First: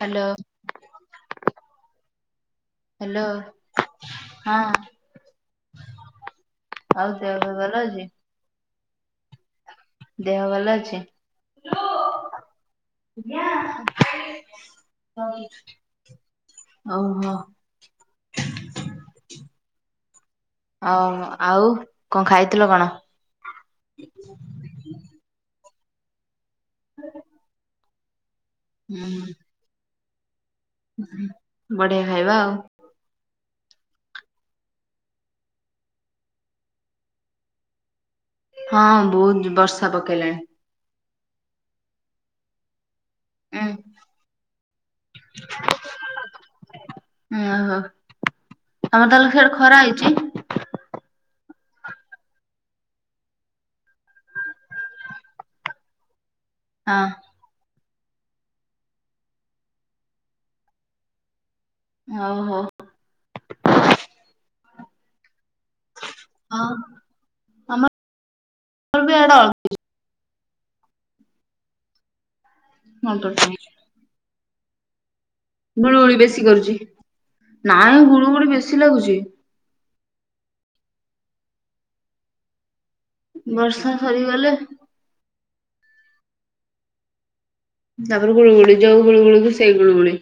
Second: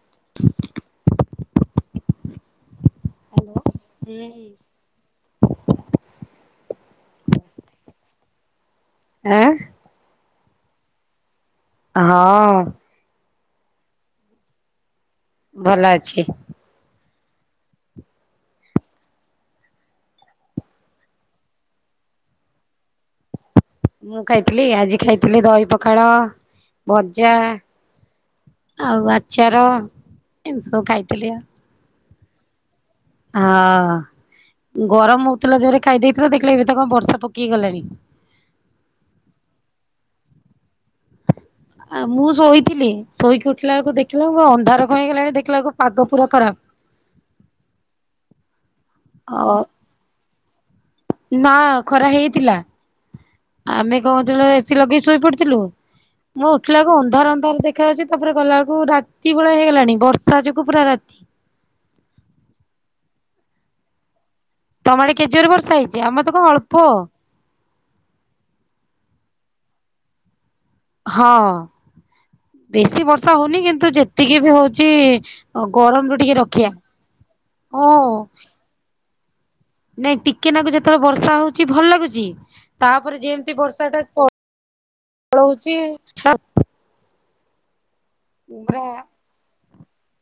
Hello. Hello ହଁ। ଆଉ ଦେହ ଫେଅ ଭଲ ଅଛି? ଆଁ ଦେହ ଭଲ ଅଛି? ହଁ। ଭଲ ଅଛି। ଓହୋ। ଆଉ ଆଉ କଣ ଖାଇଥିଲ କଣ? ମୁଁ ଖାଇଥିଲି ଆଜି ଖାଇଥିଲି ଦହି ପଖାଳ ଭଜା ଆଉ ହୁଁ ଆଚାର। ଏମିତି ସବୁ ଖାଇଥିଲି ଆଉ। ବଢିଆ ଖାଇବା ଆଉ। ହଁ ଗରମ ହଉଥିଲା ଜୋରେ ଖାଇଦେଇଥିଲୁ ଦେଖିଲେ ଏବେ ତ କଣ ବର୍ଷା ପକେଇ ଗଲାଣି। ହଁ ବହୁତ ବର୍ଷା ପକେଇଲାଣି। ଆ ମୁଁ ଶୋଇଥିଲି ଶୋଇକି ଉଁ ଉଠିଲା ବେଳକୁ ଦେଖିଲା ଅନ୍ଧାର କଣ ହେଇଗଲାଣି ଦେଖିଲା ବେଳକୁ ପାଗ ପୁରା ଖରାପ। ଓହୋ ଆମର ତାହେଲେ ଅ ସିଆଡେ ଖରା ହେଇଛି। ନା ଖରା ହେଇଥିଲା ଆମେ କହୁଥିଲୁ ଏସିି ଲଗେଇ ଶୋଇପଡିଥିଲୁ ମୁଁ ଉଠିଲାକୁ ହଁ ଅନ୍ଧାର ଅନ୍ଧାର ଦେଖାଯାଉଛି ତାପରେ ଗଲାବେଳକୁ ରାତି ଭଳିଆ ହେଇଗଲାଣି ବର୍ଷା ଯୋଗୁଁ ପୁରା ରାତି। ଓ ହୋ। ତମ ଆଡ଼େ କେତେ ଜୋରେ ବର୍ଷ ହେଇ ହଁ ଆମ [unintelligible] ହଁ ବେଶୀ ବର୍ଷା ହଉନି କିନ୍ତୁ ଯେତିକି ବି ହଉଛି ଗରମରୁ ଗୁଳୁଗୁଳି ଟିକେ ବେଶୀ ରକ୍ଷା। କରୁଛି ଓ ନାଇଁ ଗୁଳୁଗୁଳି ବେଶୀ ଲାଗୁଛି। ନାଇଁ ଟିକେନାକୁ ଯେତେବେଳେ ବର୍ଷା ହଉଛି ଭଲ ଲାଗୁଛି ତାପରେ ଯେମିତି ବର୍ଷା ଟା ପଳଉଛି ତା ପରେ ଗୁଳୁଗୁଳି ପୁରା ଯୋଉ ଗୁଳୁଗୁଳି କି ସେଇ ଗୁଳୁଗୁଳି।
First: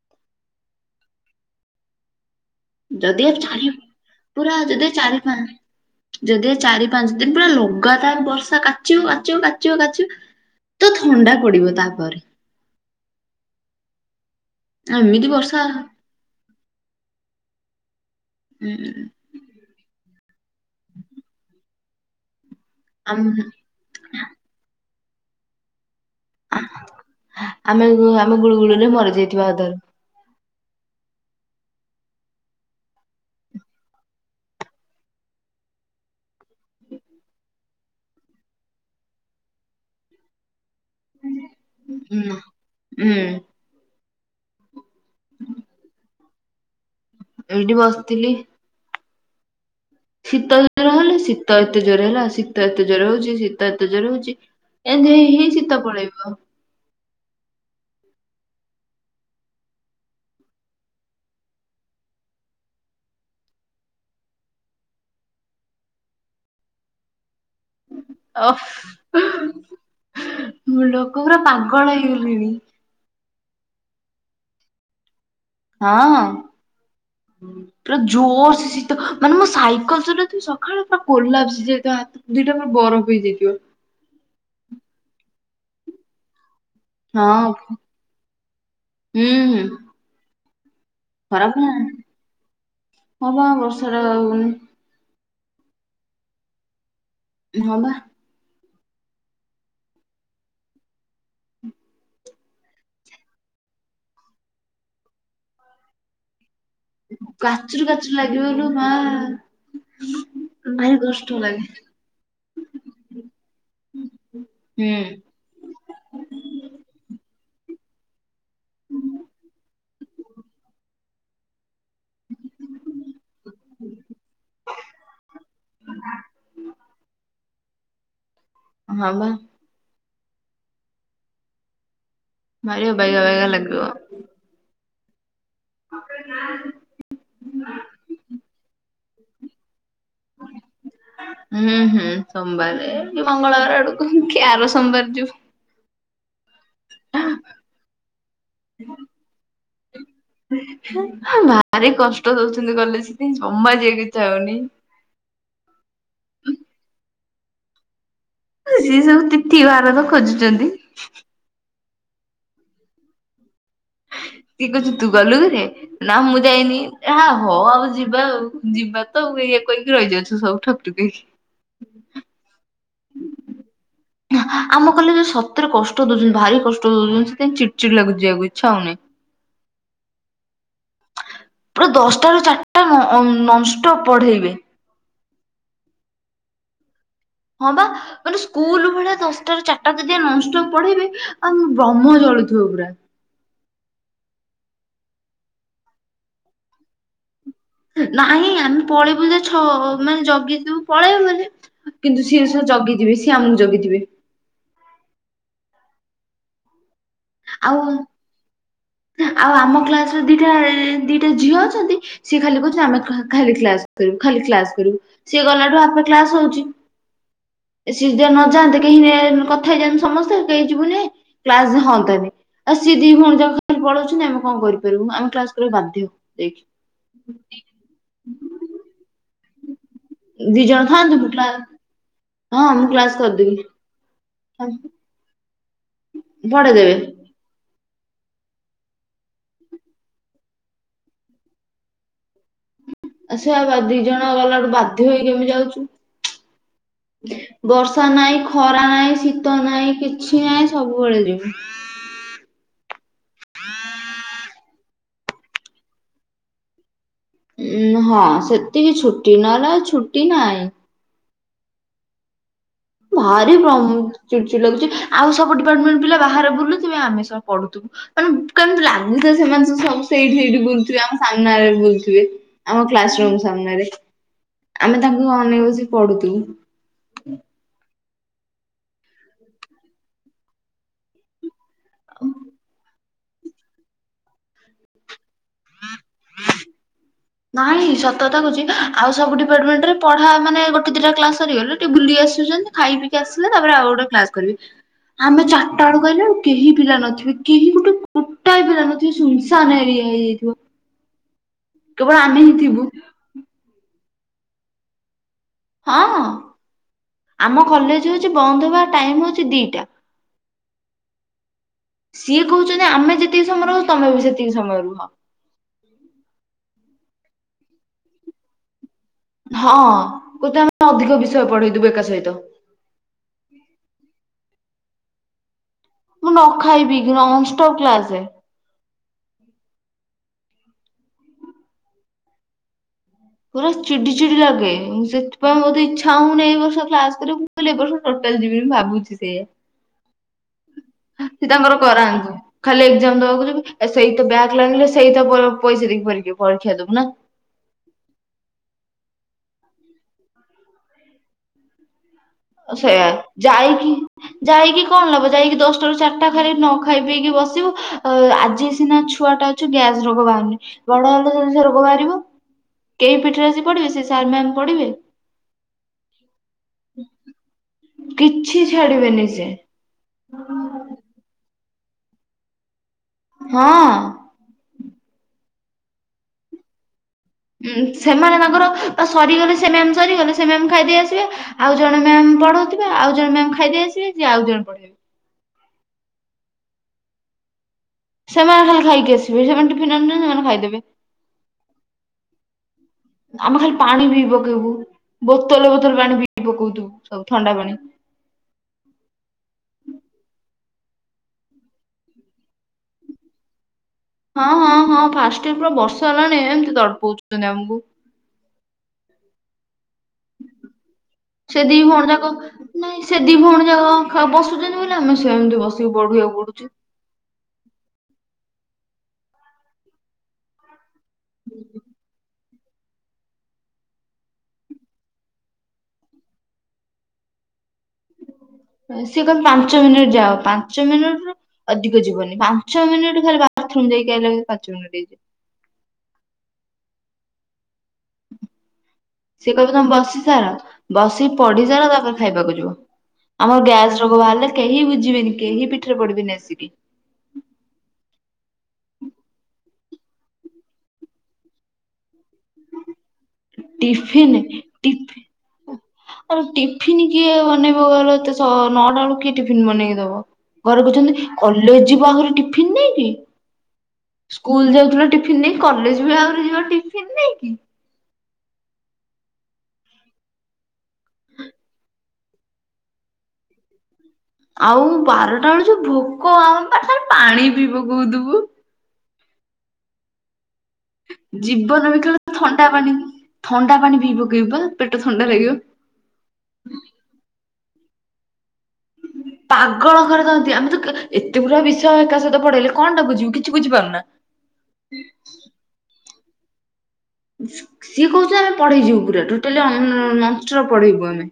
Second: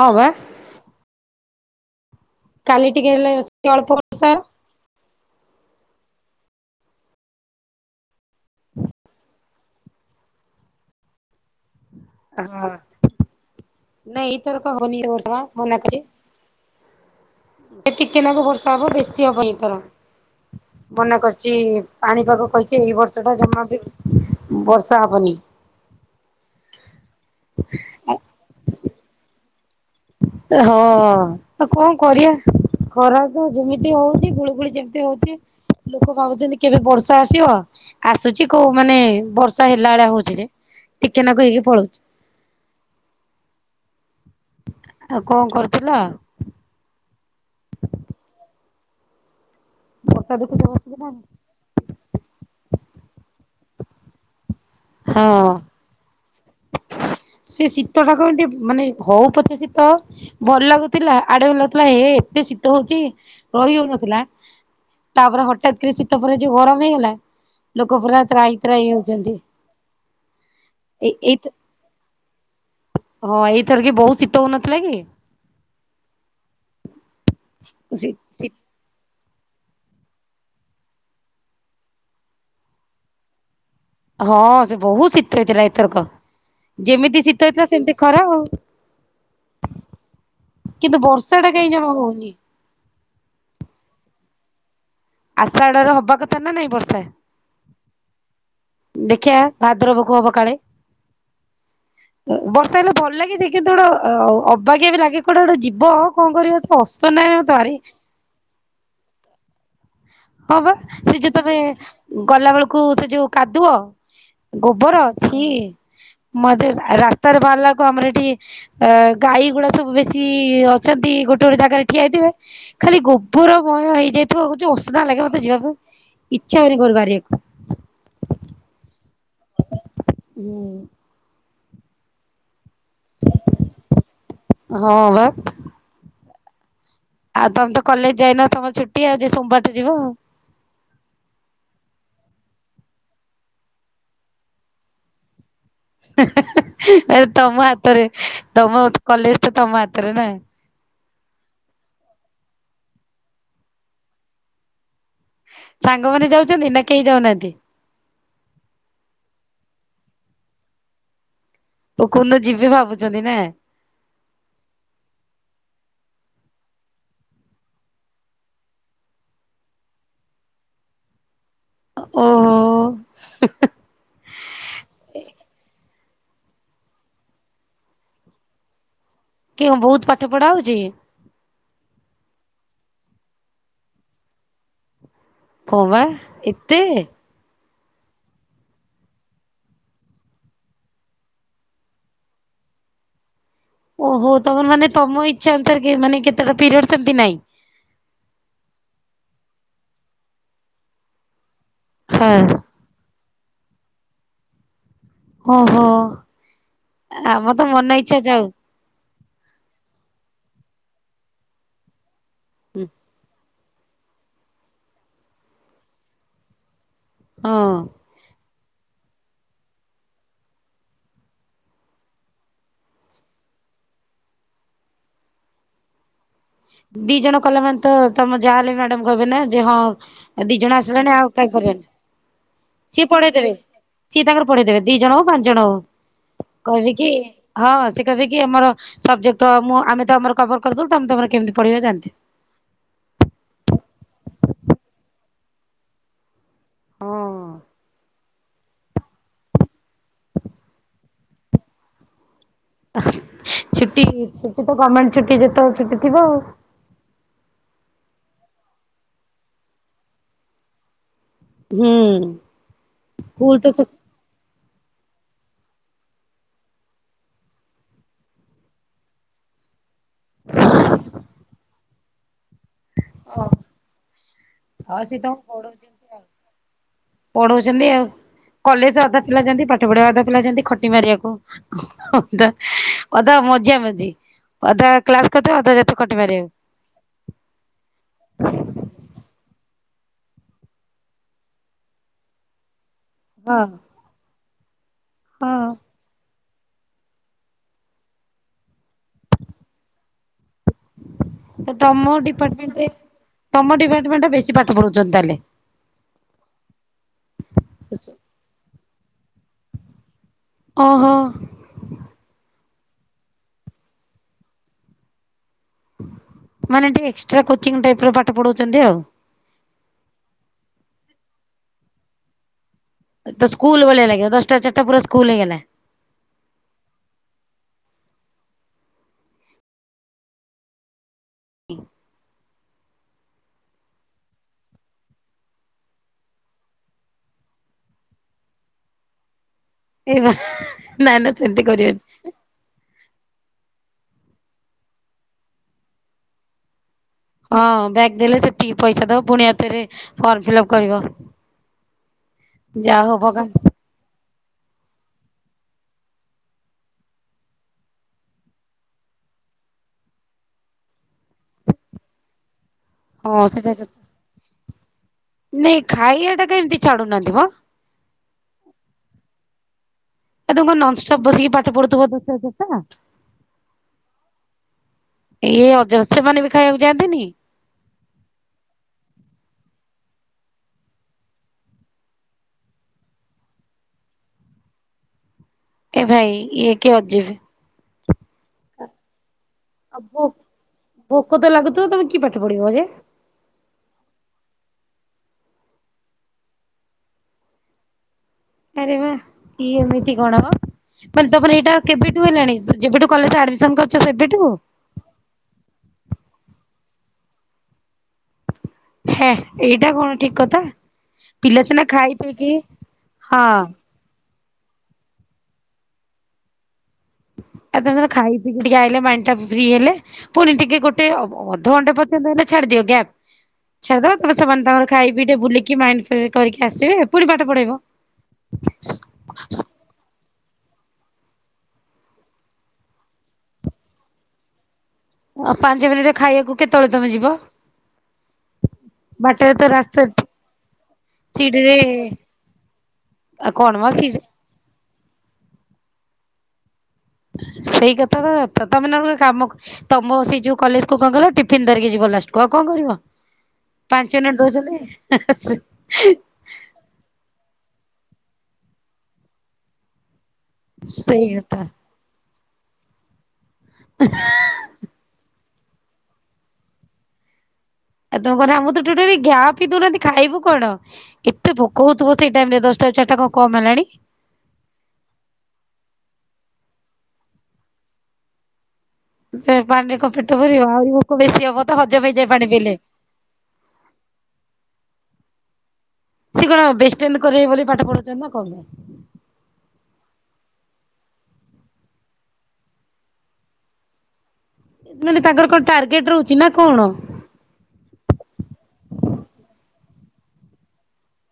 ହଁ ବା। କାଲି ଟିକେ ହେଲେ ଯଦିଓ ଚାରି ଅଳ୍ପ ବର୍ଷା ପୁରା ଯଦି ଚାରି ପା ଯଦି ଚାରି ପାଞ୍ଚ ଦିନ ପୁରା ଲଗାତାର ବର୍ଷା କାଚିବ କାଚିବ କାଚିବ କାଚିବ ତ ଥଣ୍ଡା ପଡିବ ତାପରେ। ହଁ ନାଇଁ ଏଇ ଥରକ ହବନି ବର୍ଷା ମନା କରିଛି। ସେ ଟିକେ ନାଗୁ ବର୍ଷା ହବ ଉଁ ବେଶୀ ହବନି ଏଇ ଥର ମନା କରିଛି ପାଣିପାଗ କହିଛି ଏଇ ବର୍ଷ ଟା ଆମ ଜମା ବି ବର୍ଷା ହବନି। ଆମେ ହଁ ଆମେ ଗୁଳୁଗୁଳିରେ ମରି ଯାଇଥିବା ଅଧାରୁ। ହଁ ଆ କଣ କରିଆ ଖରା ତ ଯେମିତି ହଉଛି ଗୁଳୁଗୁଳି ଯେମିତି ହଉଛି ଲୋକ ଭାବୁଛନ୍ତି କେବେ ବର୍ଷା ଆସିବ ଆସୁଛି କୋଉ ମାନେ ବର୍ଷା ହେଲା ଭଳିଆ ହଉଛି ଯେ ଟିକେ ନାକୁ ହେଇକି ପଳଉଛି। ହୁଁ ହୁଁ। ଆଉ କଣ କରୁଥିଲ? ଏଇଠି ବସିଥିଲି। ବର୍ଷା ଶୀତ ଦେଖୁଛ ଜୋର ବସିକି ନା। ହେଲେ ଶୀତ ଏତେ ଜୋରେ ହେଲା ଶୀତ ଏତେ ଜୋରେ ହଉଛି ଶୀତ ଏତେ ଜୋରେ ହଉଛି। ଏତି ହେଇ ହଁ ଶୀତ ପଳେଇବ। ସେ ଶୀତ ଟା କ ଏତି ମାନେ ହଉ ପଛେ ଶୀତ ଭଲ ଲାଗୁଥିଲା ଆଡେ ଭଲ ଲାଗୁଥିଲା ହେ ଏତେ ଶୀତ ହଉଛି ରହି ହଉନଥିଲା। ତାପରେ ହଠାାତ କରି ଶୀତ ପ ଯୋଉ ଗରମ ହେଇଗଲା ଲୋକ ପୁରା ତ୍ରାଇ ତ୍ରାଇ ହଉଛନ୍ତି। ମୁଁ ଏଇ ଲୋକ ପୁରା ଏଇ ପାଗଳ ହେଇଗଲିଣି। ହଁ ଏଇଥର କି ବୋଉ ଶୀତ ହଉନଥିଲା କି? ହଁ ପୁରୁରା ଶୀ ଶୀ ଜୋର ତ ମାନେ ମୋ ସାଇକେଲ ସଟା ତୁ ସକାଳୁ ପୁରା କୋଲାପ ଯେତ ଦିଟା ମୋର ବରଫ ହେଇଯାଇଥିବ। ହଁ ସେ ବହୁତ ଶୀତ ହେଇଥିଲା ଏଥରକ ଯେମିତି ଶୀତ ହଁ ହେଇଥିଲା ସେମିତି ଖରାପ ହୁଁ ହଉ ହୁଁ କିନ୍ତୁ ବର୍ଷା ଟା କାଇହିଁ ଜମା ହଉନି। ହବା ବର୍ଷ ର ଆଷାଢରେ ହବା କଥା ନା ନାଇଁ ବର୍ଷା। ହଲା। ଦେଖଆ ଭାଦ୍ରବକୁ ହବ କାଳେ। ହୁଁ। ବର୍ଷା ହେଲେ ଭଲ ଲାଗେଛି କିନ୍ତୁ ଗୋଟେ ଅବାକିା ବି ଲାଗେ କୋଟେ ଗୋଟେ ଯିବ ଆଉ କଣ କରିବ। ଅସ ନାହିଁ ତାର ଲାଗିବଲୁ ମା ହଁ ବା ଭାରି ସେ କଷ୍ଟ ଯୋଉ ତମେ ଲାଗେ ଗଲା ବେଳକୁ ସେ ଯୋଉ କାଦୁଅ ଗୋବର ହୁଁ ଅଛି ମ ରାସ୍ତାରେ ବାହାରିଲାକୁ ଆମର ଏଠି ଅ ଗାଈଗୁଡା ସବୁ ବେଶୀ ଅଛନ୍ତି ଗୋଟେ ଗୋଟେ ଜାଗାରେ ଠିଆଇଥିବେ ଖାଲି ଗୋବରମୟ ହେଇଯାଇଥିବ। ସୁଧ ଲାଗା ମତେ ଯିବାକୁ ଇଚ୍ଛା ହଉନି ଘରୁ ବାହାରିବାକୁ। ହଁ ବା। ଆଇ ମାର ବାଇଗ ବାଇଗ ଲଗିବ। ହଁ ବା। ଆଉ ତମେ ତ କଲେଜ ଯାଇନ ତମ ଛୁଟି ଆଉ ଯ ସୋମବାରଟ ଯିବ ଆଉ। ହୁଁ। ହୁଁ ହୁଁ ସୋମବାରେ ମଙ୍ଗଳବାର ଆଡକୁ କି ଆର ସୋମବାର ଯିବୁ। ତମ ହାତରେ ତମ କଲେଜ ତ ତମ ହାତରେ ନହିଁ। ଭାରି କଷ୍ଟ ଦଉଛନ୍ତି ଗଲେ ସେଥିାଇ ଜମା ଯିବାକଛ ହଉନି। ସାଙ୍ଗମାନୋନେ ଯାଉଛନ୍ତି ନା କେହି ଯାଉନାହାନ୍ତି। ସେ ସବୁ ତିଥି ଭାରତ ଖୋଜୁଛନ୍ତି। ପକୁନ୍ତ ଯିବି ଭାବୁଛନ୍ତି ନା। କିଏ କହୁଛୁ ତୁ ଗଲୁରେ। ନା ମୁଁ ଯାଇନି ହଉ ଆଉ ଯିବା ଆଉ ଯିବା ତ ଇଏ କହିକି ରହିଯାଉଛ ସବୁ ଠକ୍ଠକ ହେଇକି ଓହୋ। ଆମ କଲେ ଯଉ ସତରେ କଷ୍ଟ ଦଉଛନ୍ତି ଭାରି କଷ୍ଟ ଦଉଛନ୍ତି ସେଥିାଇଁ ଚି ଚିଡ ଲାଗକୁ ଯିବାକୁ ଇଚଛା ହଉନହିଁ। କେ ବହୁତ ପାଠ ପଢ଼ା ହଉଛି। ପୁରା ଦଶଟା ର ଚାରିଟା ନନଷ୍ଟ ପଢେଇବେ। କୋବା ଏତେ ହଁ ବା। ମାନେ ସ୍କୁଲ ଭଳିଆ ଦଶଟାରୁ ଚାରିଟା ଯଦି ନପ୍ ପଢେଇବେ ଆଉ ବ୍ରହ୍ମ ଜଳୁଥିବ ପୁରା। ଓହୋ ତମ ମାନେ ତମ ଇଚ୍ଛା ଅନୁସାରେ କି ମାନେ କେତେଟା ପିରିୟଡ଼ ସେମିତି ନାଇଁ। ନାଇଁ ଆମେ ପଳେଇବୁ ଯେ ଛ ମାନେ ଜଗିଥିବୁ ପଳେଇବୁ ବୋଲି କିନ୍ତୁ ହଁ ସିଏ ଜଗିଥିବେ ସି ଆମକୁ ଜଗିଥିବେ। ଓହୋ ଆମ ତ ଆଉ ମନ ଇଚ୍ଛା ଯାଉ ଆଉ ଆମ କ୍ଲାସ ରେ ଦିଟା ଦିଟା ଝିଅ ଅଛନ୍ତି ସିଏ ଖାଲି କହୁଛନ୍ତି ଆମଖା ଖାଲି କ୍ଲାସ କରିବୁ ଖାଲି କ୍ଲାସ କରିବୁ ସିଏ ଗଲାଠୁ ଆପେ କ୍ଲାସ ହଉଛି। ହଁ ସି ଯିଏ ନଯାଆନ୍ତେ କେହି କଥା ହେଇଯାନ୍ତେ ସମସ୍ତେ କେହି ଯିବୁନି କ୍ଲାସ ହଅନ୍ତାନି ଆଉ ସିଏ ଦି ଭଉଣୀ ଯକ ଖାଲି ପଳଉଛନ୍ତି ଆମେ କଣ କରିପାରିବୁ ଆମେ କ୍ଲାସ କରିବା ବାଧ୍ୟ ହଉ ଦି ଜଣ କଲେ ମାନେ ତ ତମେ ଯାହାହଲେ ମ୍ୟାଡାମ କହିବେ ନା ଯେ ହଁ ଆ ଦି ଦିଇ ଜଣ ଆସିଲଣି ଥାଆନ୍ତୁ ମୁଁ ଆଉ କ୍ଲା କାଇ କରିବାନି ହଁ ମୁଁ ସିଏ କ୍ଲାସ ପଢେଇଦେବେ। କରିଦେବି ସିଏ ତାଙ୍କର ପଠେଇଦେବେ ଦି ଜଣ ହଉ ପାଞ୍ଚ ଜଣ ହଉ ପଢେଇ କହିବି ଦେବେ। କି ହଁ ସେ କହିବେ କି ଆମର ସବଜେକ୍ଟ ମୁଁ ଆମେ ତ ଆମର କଭର କରିଦଉ ତମେ ତମର କେମିତି ପଢେଇବା ଜାଣିଥିବେ ଆ ସେଆ ଦି ଜଣ ଗଲା ଗଠୁ ବାଧ୍ୟ ହେଇକିମିତି ଯାଉଛୁ ହଁ ବର୍ଷା ନହିଁ ଖରା ନାହିଁ ଶୀତ ନାଇଁ କିଛି ନାହିଁ ସବୁବେଳେ ଯିବୁ ଛୁଟି ଛୁଟି ତ ଗଣ୍ଣମେଣ୍ଟ ଛୁଟି ଯେତେବେଳେ ଛୁଟି ଥିବ ଆଉ ଉଁ ହଁ ସେତିକି ଛୁଟି ନହେଲେ ଆଉ ଛୁଟି ନାହିଁ ହୁଁ ଭାରି ସ୍କୁଲ ଉ ତ ଚୁଡ଼ ଚୁଡ଼ ଲାଗୁଛି ଆଉ ସବୁ ଡିପାର୍ଟମେଣ୍ଟ ପିଲା ବାହାରେ ବୁଲୁଥିବେ ଆମେ ସବୁ ପଢୁଥିବୁ ମାନେ କେମିତି ଲାଗୁଛ ସେମାନେ ତ ସବୁ ସେଇଠି ସେଇଠି ବୁଲଥିବେ ଆମ ସାମ୍ନାରେ ବୁଲୁଥିବେ। ଆମ କ୍ଲାସ ରୁମ୍ ଛୁ ସାମ୍ନାରେ ଆମେ ହଁ ସିଏ ତାଙ୍କୁ ତମକୁ ଅନେଇଛି ପଢଉଛନ୍ତି ଆଉ ପଢୁଥିବୁ ପଢଉଛନ୍ତି ଆଉ କଲେଜ ଅଧା ପିଲାଯାଆନ୍ତି ପାଠ ପଢିବା ଅଧା ପିଲାଯାଆନ୍ତି ଖଟି ମାରିବାକୁ ହ ତା ଅଧା ମଝିଆ ମଝି ଅଧା କ୍ଲାସ କରିଥିବେ ଅଧା ଯେତ କଟି ମାରିବାଉ ନାଇଁ ସତତା କୁଛି ଆଉ ସବୁ ଡିପାର୍ଟମେଣ୍ଟରେ ପଢା ମାନେ ଗୋଟେ ଦିଟା କ୍ଲାସ ସରିଗଲେ ଟିକେ ବୁଲି ଆସୁଛନ୍ତି ଖାଇ ପିକି ଆସିଲେ ହଁ ତାପରେ ଆଉ ଗୋଟେ କ୍ଲାସ କରିବି ଆମେ ହଁ ଚାରିଟା ବେଳୁ କହିଲୁ ଆଉ କେହି ପିଲା ନଥିବେ କେହି ଗୋଟେ ଗୋଟାଏ ପିଲା ନଥିବେ ସୁନସାନ ଏରିଆ ହେଇଯାଇଥିବ ତମ କେବଳ ଆମେ ହିଁ ଥିବୁ ଡିପାର୍ଟମେଣ୍ଟ ତମ ଡିପାର୍ଟମେଣ୍ଟ ବେଶୀ ପାଠ ପଢଉଛନ୍ତି ତାହେଲେ ହଁ ଆମ କଲେଜ ହଉଛି ବନ୍ଦ ହବା ଟାଇମ ହଉଛି ଦିଟା ଓହୋ ସିଏ କହୁଛନ୍ତି ଆମେ ଯେତିକି ସମୟରୁ ହଉ ତମେ ବି ସେତିକି ସମୟରୁ ହ ମାନେ ଟିକେ ଏକ୍ସଟ୍ରା କୋଚିଂ ଟାଇପ ର ପାଠ ପଢଉଛନ୍ତି ଆଉ ହଁ ଗୋତେ ଆମେ ଅଧିକ ବିଷୟ ପଢେଇ ଦୁ ବ ଏକ ସହିତ ତ ସ୍କୁଲ ଭଳିଆ ଲାଗିବ ଦଶଟା ରୁ ଚାରିଟ ପୁରା ସ୍କୁଲ ହେଇଗଲା ମୁଁ ନ ଖାଇବି କି [unintelligible] କ୍ଲାସ ରେ ହଁ ପୁରା ଚିଡି ଚିଡି ଲାଗେଁ ସେଥିପାଇଁ ମୋତେ ଇଚ୍ଛା ହଉନି ଏଇ ବର୍ଷ କ୍ଲାସ କରିବାକୁ ମୁଁ କହିଲିଏ ବର୍ଷ ମୁ ଟୋଟାଲ ଯିବି ମୁ ଭାବୁଛି ସେ ଏଇ ବା ନା ନା ସେମିତି ତାଙ୍କର କରାନ୍ତି। କରିବନି ଖାଲି ଏକ୍ଜାମ ଦବାକୁ ଯିବି ଏ ସେଇତ ବ୍ୟାଗ ଲାଗିଲେ ସେଇତ ପ ଅ ପଇସା ଦେଇକି ପର ପରୀକ୍ଷା ଦବୁ ନା ହଁ ବ୍ୟାଗ ଦେଲେ ସେତିକି ପଇସା ଦବ ପୁଣି ଏଥିରେ ଫର୍ମ ଫିଲ୍ଅପ୍ କରିବ ଆ ସେଇୟା ଯାହା ହଉ ଭଗବାନ ଯାଇକି ଯାଇକି କଣ ନବ ଯାଇକି ଦଶଟା ରୁ ଚାରିଟା ଖାଲି ନ ଖାଇ ପିଇକି ବସିବୁ ଆଜି ସିନା ଛୁଆ ଟା ଛି ଗ୍ୟାସ ରୋଗ ବାହାରୁନି ବଡ ହେଲେ ଯଦି ସେ ରୋଗ ବାହାରିବ କେଇ ହଁ ପିଠୀ ରେ ଆସି ସେଟା ସତ ପଢିବେ ସେ ସାର ମାନେପଢିବେ ନାଇଁ ଖାଇବା ଟା କେମିତିଛାଡୁନାହାନ୍ତିି ବ କିଛି ଛାଡିବେନି ସେ ଏ ତାକୁ ନନଷ୍ଟପ୍ ବସିକି ପାଠ ପଢୁଥିବ ଦଶଟା ରୁ ଚା ରିଟା ହଁ ଏଇ ଅଜବ ସେମାନେ ବି ଖାଇବାକୁ ଯାଆନ୍ତିନି କି? ଉଁ ସେମାନେ ତାଙ୍କର ତା ସରିଗଲେ ସେମାନେ ସରିଗଲେ ସେମାନେ ଖାଇଦେଇ ଆସିବେ ଆଉ ଜଣ ମ୍ୟାମ୍ ପଢଉଥିବାେ ଆଉ ଜଣ ମମ୍ ଖାଇଦେଇ ଆସିବେ ଯେ ଆଉ ଜଣ ପଢେଇବେେ ଏ ଭାଇ ଇଏ କିଏ ଅ ଯିବ ସେମାନେ ଖାଲି ଖାଇକି ଆସିବି ସେ ଆଉ ଭୋକ ଭୋକ ତ ଲାଗୁଥିବ ତମେ କିଏ ପାଠ ପଢିବ ଯେ ଆମେ ଖାଲି ପାଣି ବି ପକେଇବୁ ବୋତଲ ବୋତଲ ପାଣି ବି ପକଉଥିବୁ ସବୁ ଥଣ୍ଡା ପାଣି ଆରେ ବା ଏ ଏମିତି କଣ ବା ମାନେ ତମର ଏଇଟା କେବେଠୁ ହେଲାଣି ଯେବେଠୁ କଲେଜରେ ଆଡମିସନ କରି ହଁ ହଁ ହଁ ଫାଷ୍ଟ ଇ ପୁରା ବର୍ଷ ହେଲାଣି ଏମିତି ତଡ ପଉଛନ୍ତି ଆମକୁ ହଁ ଏଇଟା କଣ ଠିକ କଥା ପିଲା ସେଦି ସିନା ବି ହଣ ଖାଇ ଜାାଗ ପିଇକି ନାଇଁ ସେଦି ବି ହଁ ହଣ ଜାାଗ ବସୁଛନ୍ତି ବଲେ ଆମେ ସେମିତି ବସିକି ବଢିବାକୁ ପଢୁ ଆଉ ତମେ ସ ଖାଇ ପିି ଟିକେ ଆଇଲେ ମାଇ ଟା ଫ୍ରି ହେଲେ ପୁଣି ଟିକେ ଗୋଟେ ଅଧଘଣ୍ଣ୍ଡେ ପର୍ଯ୍ୟନ୍ତ ହେଲେ ଛାଡିଦିଅ ଗ୍ୟାପ୍ ଛାଦ ତମ ସେମାନେ ତାଙ୍କର ଖାଇ ପିଇ ଟେ ବୁଲିକି ମାଇଣ୍ଡ ଫ୍ର କରିକି ଆସେ ଏୁି ପାଠ ପଢେଇବ ସିଏ କଣ ପାଞ୍ଚ ମିନିଟ ଯାଅ ପାଞ୍ଚ ମିନିଟ ର ଅଧିକ ଯିବନି ପାଞ୍ଚ ମିନିଟ ଖାଲି ବାଥରୁମ ଯକି ଆ ପାଞ୍ଚ ମିନିଟ୍ ହେଇଯିବ ଆଉ ପାଞ୍ଚ ମିନିଟ ଖାଇବାକୁ କେତେବେଳେ ତମେ ଯିବ ବାଟରେ ସିଏ ତ କହିବ ତମେ ରାସ୍ତା ବସି ସାର ବସି ପଢି ସିଡିରେ ସାର ତାପରେ ଖାଇବାକୁ ଯିବ ଆଉ ଆମର କଣ ମ ଗ୍ୟାସ ସିଡି ରୋଗ ବାହାରିଲେ କେହି ବୁଝିବେନି କେହି ପିଠରେ ପଡିବନି ଆସିକି ସେଇ କଥା ତ ତମେ ନ କାମ ତମ ସେଇ ଯୋଉ କଲେଜ କୁ କଣ କଲ ଟିଫିିନ ଧରିକି ଯିବ ଲାଷ୍ଟ କ କଣ କରିବ ପାଞ୍ଚ ଟିଫିନ ମିନିଟ୍ ଟିଫି ଦଉଛନ୍ତି ଆଉ ଟିଫନ୍ କିଏ ବନେଇବକୁ ଗଲେ ଏେ ନଅଟା ବେଳ କିଏ ଟିଫନ୍ ବନେଇକି ଦବ ଘରେ କହୁଛନ୍ତି ସେଇ କଥା। କଲେଜ ଯିବ ଆଗରେ ଟିଫିନ ନେଇାଇକି ସ୍କୁଲ ଯାଉଥିଲା ଟିଫିନ ନେଇ କଲେଜ ବେ ଆରେ ଯିବା ଟିଫନ୍ ନେଇ କି ଆଉ ତଣ କହିଲ ମୁଁ ତ ଟ ଟ ଘାଆ ପିଇଉନାନ୍ତି ଖାଇବୁ କଣ ଏତେ ଭୋକଉଥିବ ସେଇ ଟାଇମ ରେ ଦଶଟା ଚାରିଟା କଣ କମ ହେଲାଣି ଆଉ ବାରଟା ବେଳୁ ଯୋଉ ଭୋକ ଆମ ପାଠରେ ପାଣି ପିଇବ କୋଉଥିବୁ ସେ ପାଣିରେ କ ପେଟ ଭରିବ ଆହୁରି ଭୋକ ବେଶୀ ହବ ତ ଜୀବନ ହଜମ ବିକଳ ହେଇଯାଏ ପାଣି ଥଣ୍ଡା ପିଇଲେ ଥଣ୍ଡା ପାଣି ଭିଇ ପକେଇବା ପେଟ ଥଣ୍ଡା ଲାଗିବ ସେ କଣ ବଷ୍ଟେ କରିବେ ବୋଲି ପାଠ ପଢୁଛନ୍ତି ନା କଣ ହୁଁ ପାଗଳ କରିରେଥାଅନ୍ତି ଆମେ ତ ଏତେ ଗୁଡା ବିଷୟ ଏକା ସହିତ ପଢେଇଲେ କଣ ଟା ବୁଝିବୁ କିଛି ବୁଝିପାରୁନା ମାନେ ତାଙ୍କର କଣ ଟାର୍ଗେଟ ରହୁଛି ନା କଣ ସିଏ କହୁଛନ୍ତି ଆମେ ପଢେଇଯିବୁ ପୁରା ଟୋଟାଲି ନଷ୍ଟର ପଢେଇବୁ ଆମେ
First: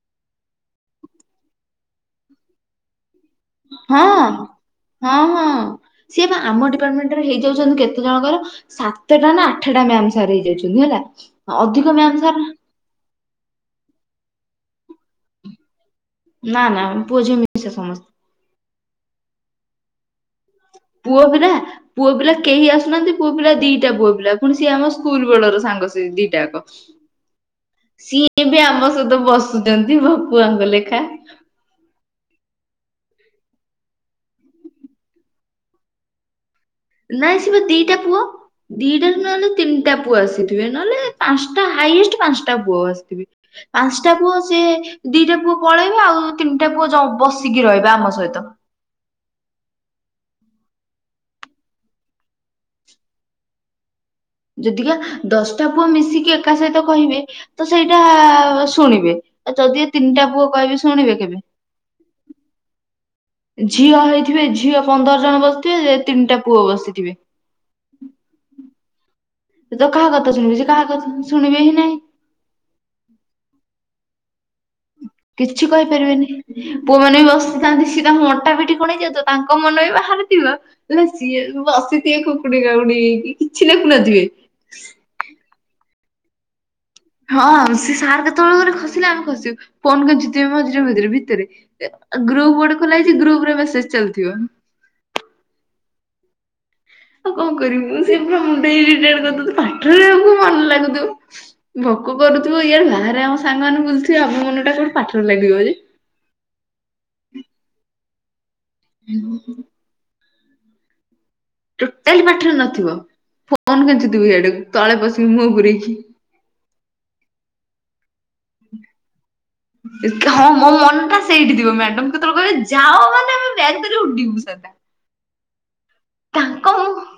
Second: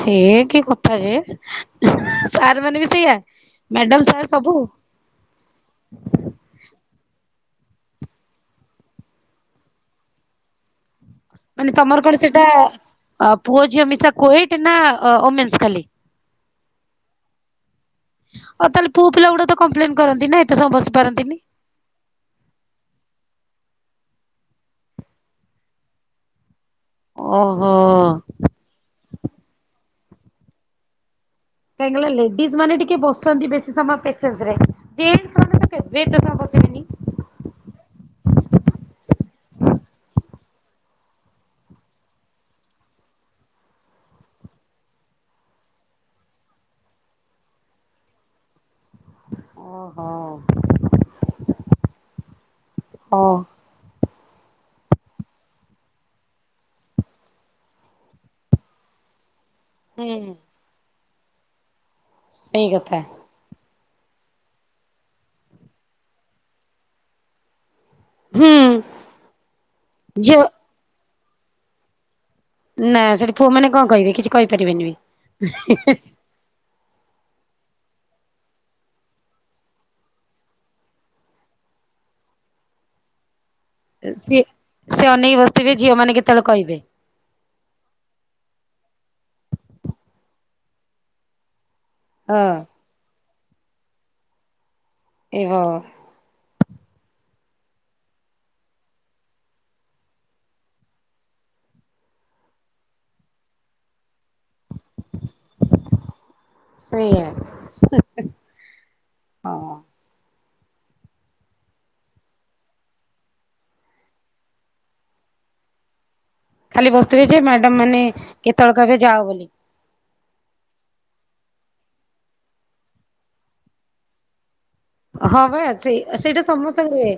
ସିଏ କି କଥା ଯେ ସାର୍ ମାନେ ବି ସେଇଆ ମ୍ୟାଡାମ ହଁ ସାର୍ ସବୁ ହଁ ହଁ ସିଏ ବା ଆମ ଡିପାର୍ଟମେଣ୍ଟ ରେ ହେଇଯାଉଛନ୍ତି କେତେ ଜଣଙ୍କର ସାତଟା ନା ଆଠଟା ମ୍ୟାାମ ସାର୍ ହେଇ ଯାଉଛନ୍ତି ହେଲା ମାନେ ଅଧିକ ତମର ମ୍ୟାମ କଣ ସାର୍ ସେଟା ପୁଅ ଝିଅ ମିଶା କୋୟେଟ ନା ଓମେନ୍ସ ଖାଲି ନା ନା ପୁଅ ଝିଅ ମିଶା ସମସ୍ତେ ଆଉ ତାହେଲ ପୁଅ ପିଲା ଗୁଡା କପ୍ଲେନ କରନ୍ତି ନା ଏତେ ସମୟ ବସି ପୁଅ ପାରନ୍ତିନି ବି ନା ପୁଅ ପିଲା କେହି ଆସୁନାହାନ୍ତି ପୁଅ ପିଲା ଦିଟା ପୁଅ ପିଲା ପୁଣି ସିଏ ଆମ ସ୍କୁଲ ବେଳର ସାଙ୍ଗ ସେ ଦିଟା ଯାକ ଓହୋ। ସିଏ ବି ଆମ ସହିତ ବସୁଛନ୍ତି ଭକୁଆ ଲେଖା କାହିଁକନା ଲେଡିଜ ମାନେ ଟିକେ ବସନ୍ତି ବେଶୀ ସମୟ ପେସେନ୍ସ ରେ ଜେନ୍ସ ମାନେ ତ କେବେ ଏତେ ସମୟ ବସିବେନି ନାଇ ସେପା ଦିଟା ପୁଅ ଦିଟା ନହେଲେ ତିନିଟା ପୁଅ ଆସିଥିବେ ନହେଲେ ପାଞ୍ଚଟା ହାଇଷ୍ଟ ପାଞ୍ଚଟା ପୁଅ ଆସିଥିବେ ପାଞ୍ଚଟା ପୁଅ ସେ ଦିଟା ପୁଅ ପଳେଇବେ ଆଉ ତିନିଟା ପୁଅ ବସିକି ରହିବା ଆମ ସହିତ ଓହୋ ହଉ ଯଦି କା ଦଶଟା ପୁଅ ମିଶିକି ଏକା ସହିତ କହିବେ ତ ସେଇଟା ଅ, ଶୁଣିବେ। ଏ ଯଦି ଏ ତିନିଟା ପୁଅ କହିବେ ଶୁଣିବେ କେବେ? ସେଇ କଥା। ଝିଅ ହେଇଥିବେ, ଝିଅ ପନ୍ଦର ଜଣ ବସିଥିବେ, ଯେ ତିନିଟା ପୁଅ ବସିଥିବେ। ହୁଁ। ସେ ତ କାହା କଥା ଝିଅ ଶୁଣିବି ସିଏ କାହା କଥା ଶୁଣିବେ ହିଁ ନାହିଁ। ନା ସେଠି ପୁଅ ମାନେ କଣ କହିବେ କିଛି କହିପାରିବେନି ବି। କିଛି କହିପାରିବେନି। ପୁଅମାନେ ବି ବସିଥାନ୍ତି ସିଏ ତାଙ୍କୁ ଅଣ୍ଟା ପିଟି କଣ ହେଇ ଯାଉଥିବ। ତାଙ୍କ ମନ ବି ବାହାରେତିବ। ହେଲା ସିଏ ବି ବସିଥିବେ କୁକୁଡି କାକୁଡ଼ି ହେଇକି। କିଛି ଏ ଲେଖୁନଥିବେ। ସିଏ ସେ ଅନେଇକି ବସିଥିବେ ଝିଅ ମାନେ କେତେବେଳେ କହିବେ। ହଁ ସିଏ ସାର୍ କେତେବେଳୁ ଗୋଟେ ଖସିଲେ ଆମେ ଖସିବୁ। ଫୋନ କରି ଜିତିବେ ମଝିରେ ମଝିରେ ଭିତରେ। ଏ ଏ ହଁ ଗ୍ରୁପ୍ ଗୋଟେ ଖୋଲା ହେଇଛି, ଗ୍ରୁପ୍ ରେ ମେସେଜ୍ ଚାଲିଥିବ। ଏ ଭଗ ଆଉ କଣ କରିବି, ମୁଁ ସେ ପୁରା ଉଁ, ସେଇ ବିଜାର କରଦଉଚୁ। ପାଠରେ ଆଉ କଣ ମନ ଲାଗୁଥୁବ। ଭୋକ କରୁଥିବ, ଇଆଡେ ବାହାରେ ଆମ ସାଙ୍ଗ ମାନେ ବୁଲଥିବେ ଆମ ମନଟା କୋଉଠି ପାଠରେ ଲାଗିବ ଯେ। ସେଇଆ, ହଁ। ଟୋଟାଲି ପାଠରେ ନଥିବ, ଫୋନ, କେଞ୍ଚୁଥିବି ଇଆଡେ ତଳେ ପଶି ମୁହଁ ପୁରେଇକି। ଖାଲି ବସୁଥିବେ ଯେ ମ୍ୟାଡାମ୍ ମାନେ କେତେବେଳ କହିବେ ଯାଅ ବୋଲି। ହଁ ମୋ ମନଟା ସେଇଠି ଥିବ ମ୍ୟାଡମ୍ କେତେବେଳେ କହିବେ ଯାଅ ମାନେ ଆମେ ବ୍ୟାଗ୍ ଧରି ଉଡିବୁ ସଦା। ହ ବା ସେଇ ଅ, ସେଇଟା ତାଙ୍କ ସମସ୍ତଙ୍କର ମୁହଁ ହୁଏ।